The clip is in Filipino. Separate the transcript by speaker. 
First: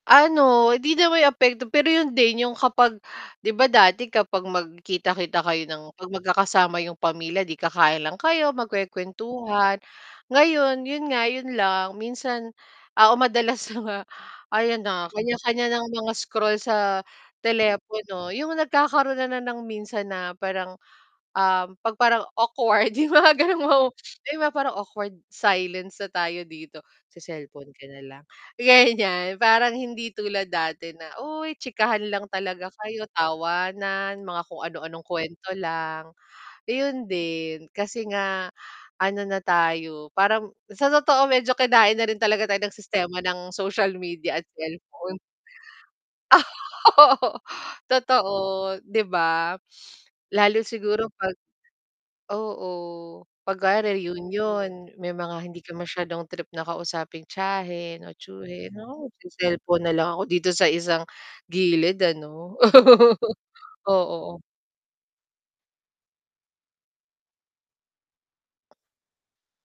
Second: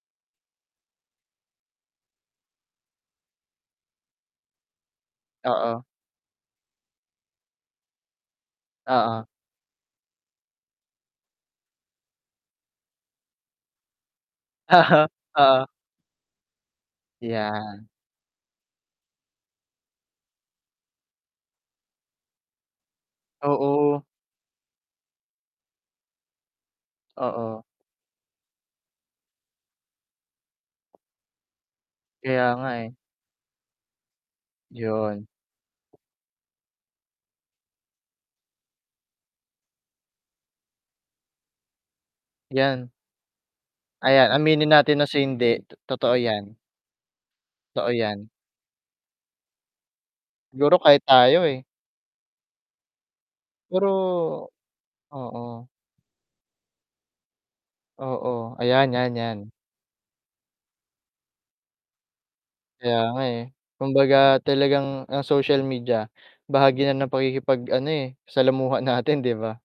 Speaker 1: Ano. Hindi naman yung apekto, pero yun din yung kapag 'di ba, dati kapag magkita-kita kayo ng
Speaker 2: Oo.
Speaker 1: 'pag magka-kasama yung pamilya 'di ka-kain lang kayo,
Speaker 2: Oo.
Speaker 1: magkuwe-kuwentuhan, ngayon yun nga yun lang, minsan oo madalas na nga ayon na,
Speaker 2: Aha,
Speaker 1: kanya-kanya
Speaker 2: oo.
Speaker 1: ng mga scroll sa
Speaker 2: 'Yan.
Speaker 1: telepono. Yung nagkakaroon na ng minsan na parang, ah, 'pag parang awkward yung mga gano'ng
Speaker 2: Oo.
Speaker 1: 'di ba, parang awkward silence na tayo dito, sa
Speaker 2: Oo.
Speaker 1: cellphone ka na lang? Gan'yan, parang hindi tulad dati na, uy chikahan lang
Speaker 2: Kaya nga,
Speaker 1: talaga
Speaker 2: eh.
Speaker 1: kayo, tawanan mga kung anu-anong
Speaker 2: 'Yon.
Speaker 1: kuwento lang, iyon din kasi nga ano na tayo, parang sa totoo medyo kinain na rin talaga tayo ng
Speaker 2: 'Yan.
Speaker 1: sistema ng social
Speaker 2: Ayan,
Speaker 1: media at
Speaker 2: aminin natin sa
Speaker 1: cellphone.
Speaker 2: hindi, totoo 'yan. Totoo 'yan.
Speaker 1: Totoo, 'di ba? Lalo
Speaker 2: Siguro kahit
Speaker 1: siguro 'pag
Speaker 2: tayo, eh.
Speaker 1: oo 'pag kunwari
Speaker 2: Pero
Speaker 1: union, may mga hindi
Speaker 2: oo.
Speaker 1: ka mas'yadong trip na kausapin tiyahin o
Speaker 2: Oo,
Speaker 1: tiyuhin,
Speaker 2: ayan,
Speaker 1: oo,
Speaker 2: 'yan, 'yan.
Speaker 1: se-cellphone na lang ako dito sa isang gilid ano.
Speaker 2: Kaya nga, eh, kumbaga
Speaker 1: Oo.
Speaker 2: talagang ang social media bahagi na ng pakikipag ano, eh, salamuha natin, 'di ba?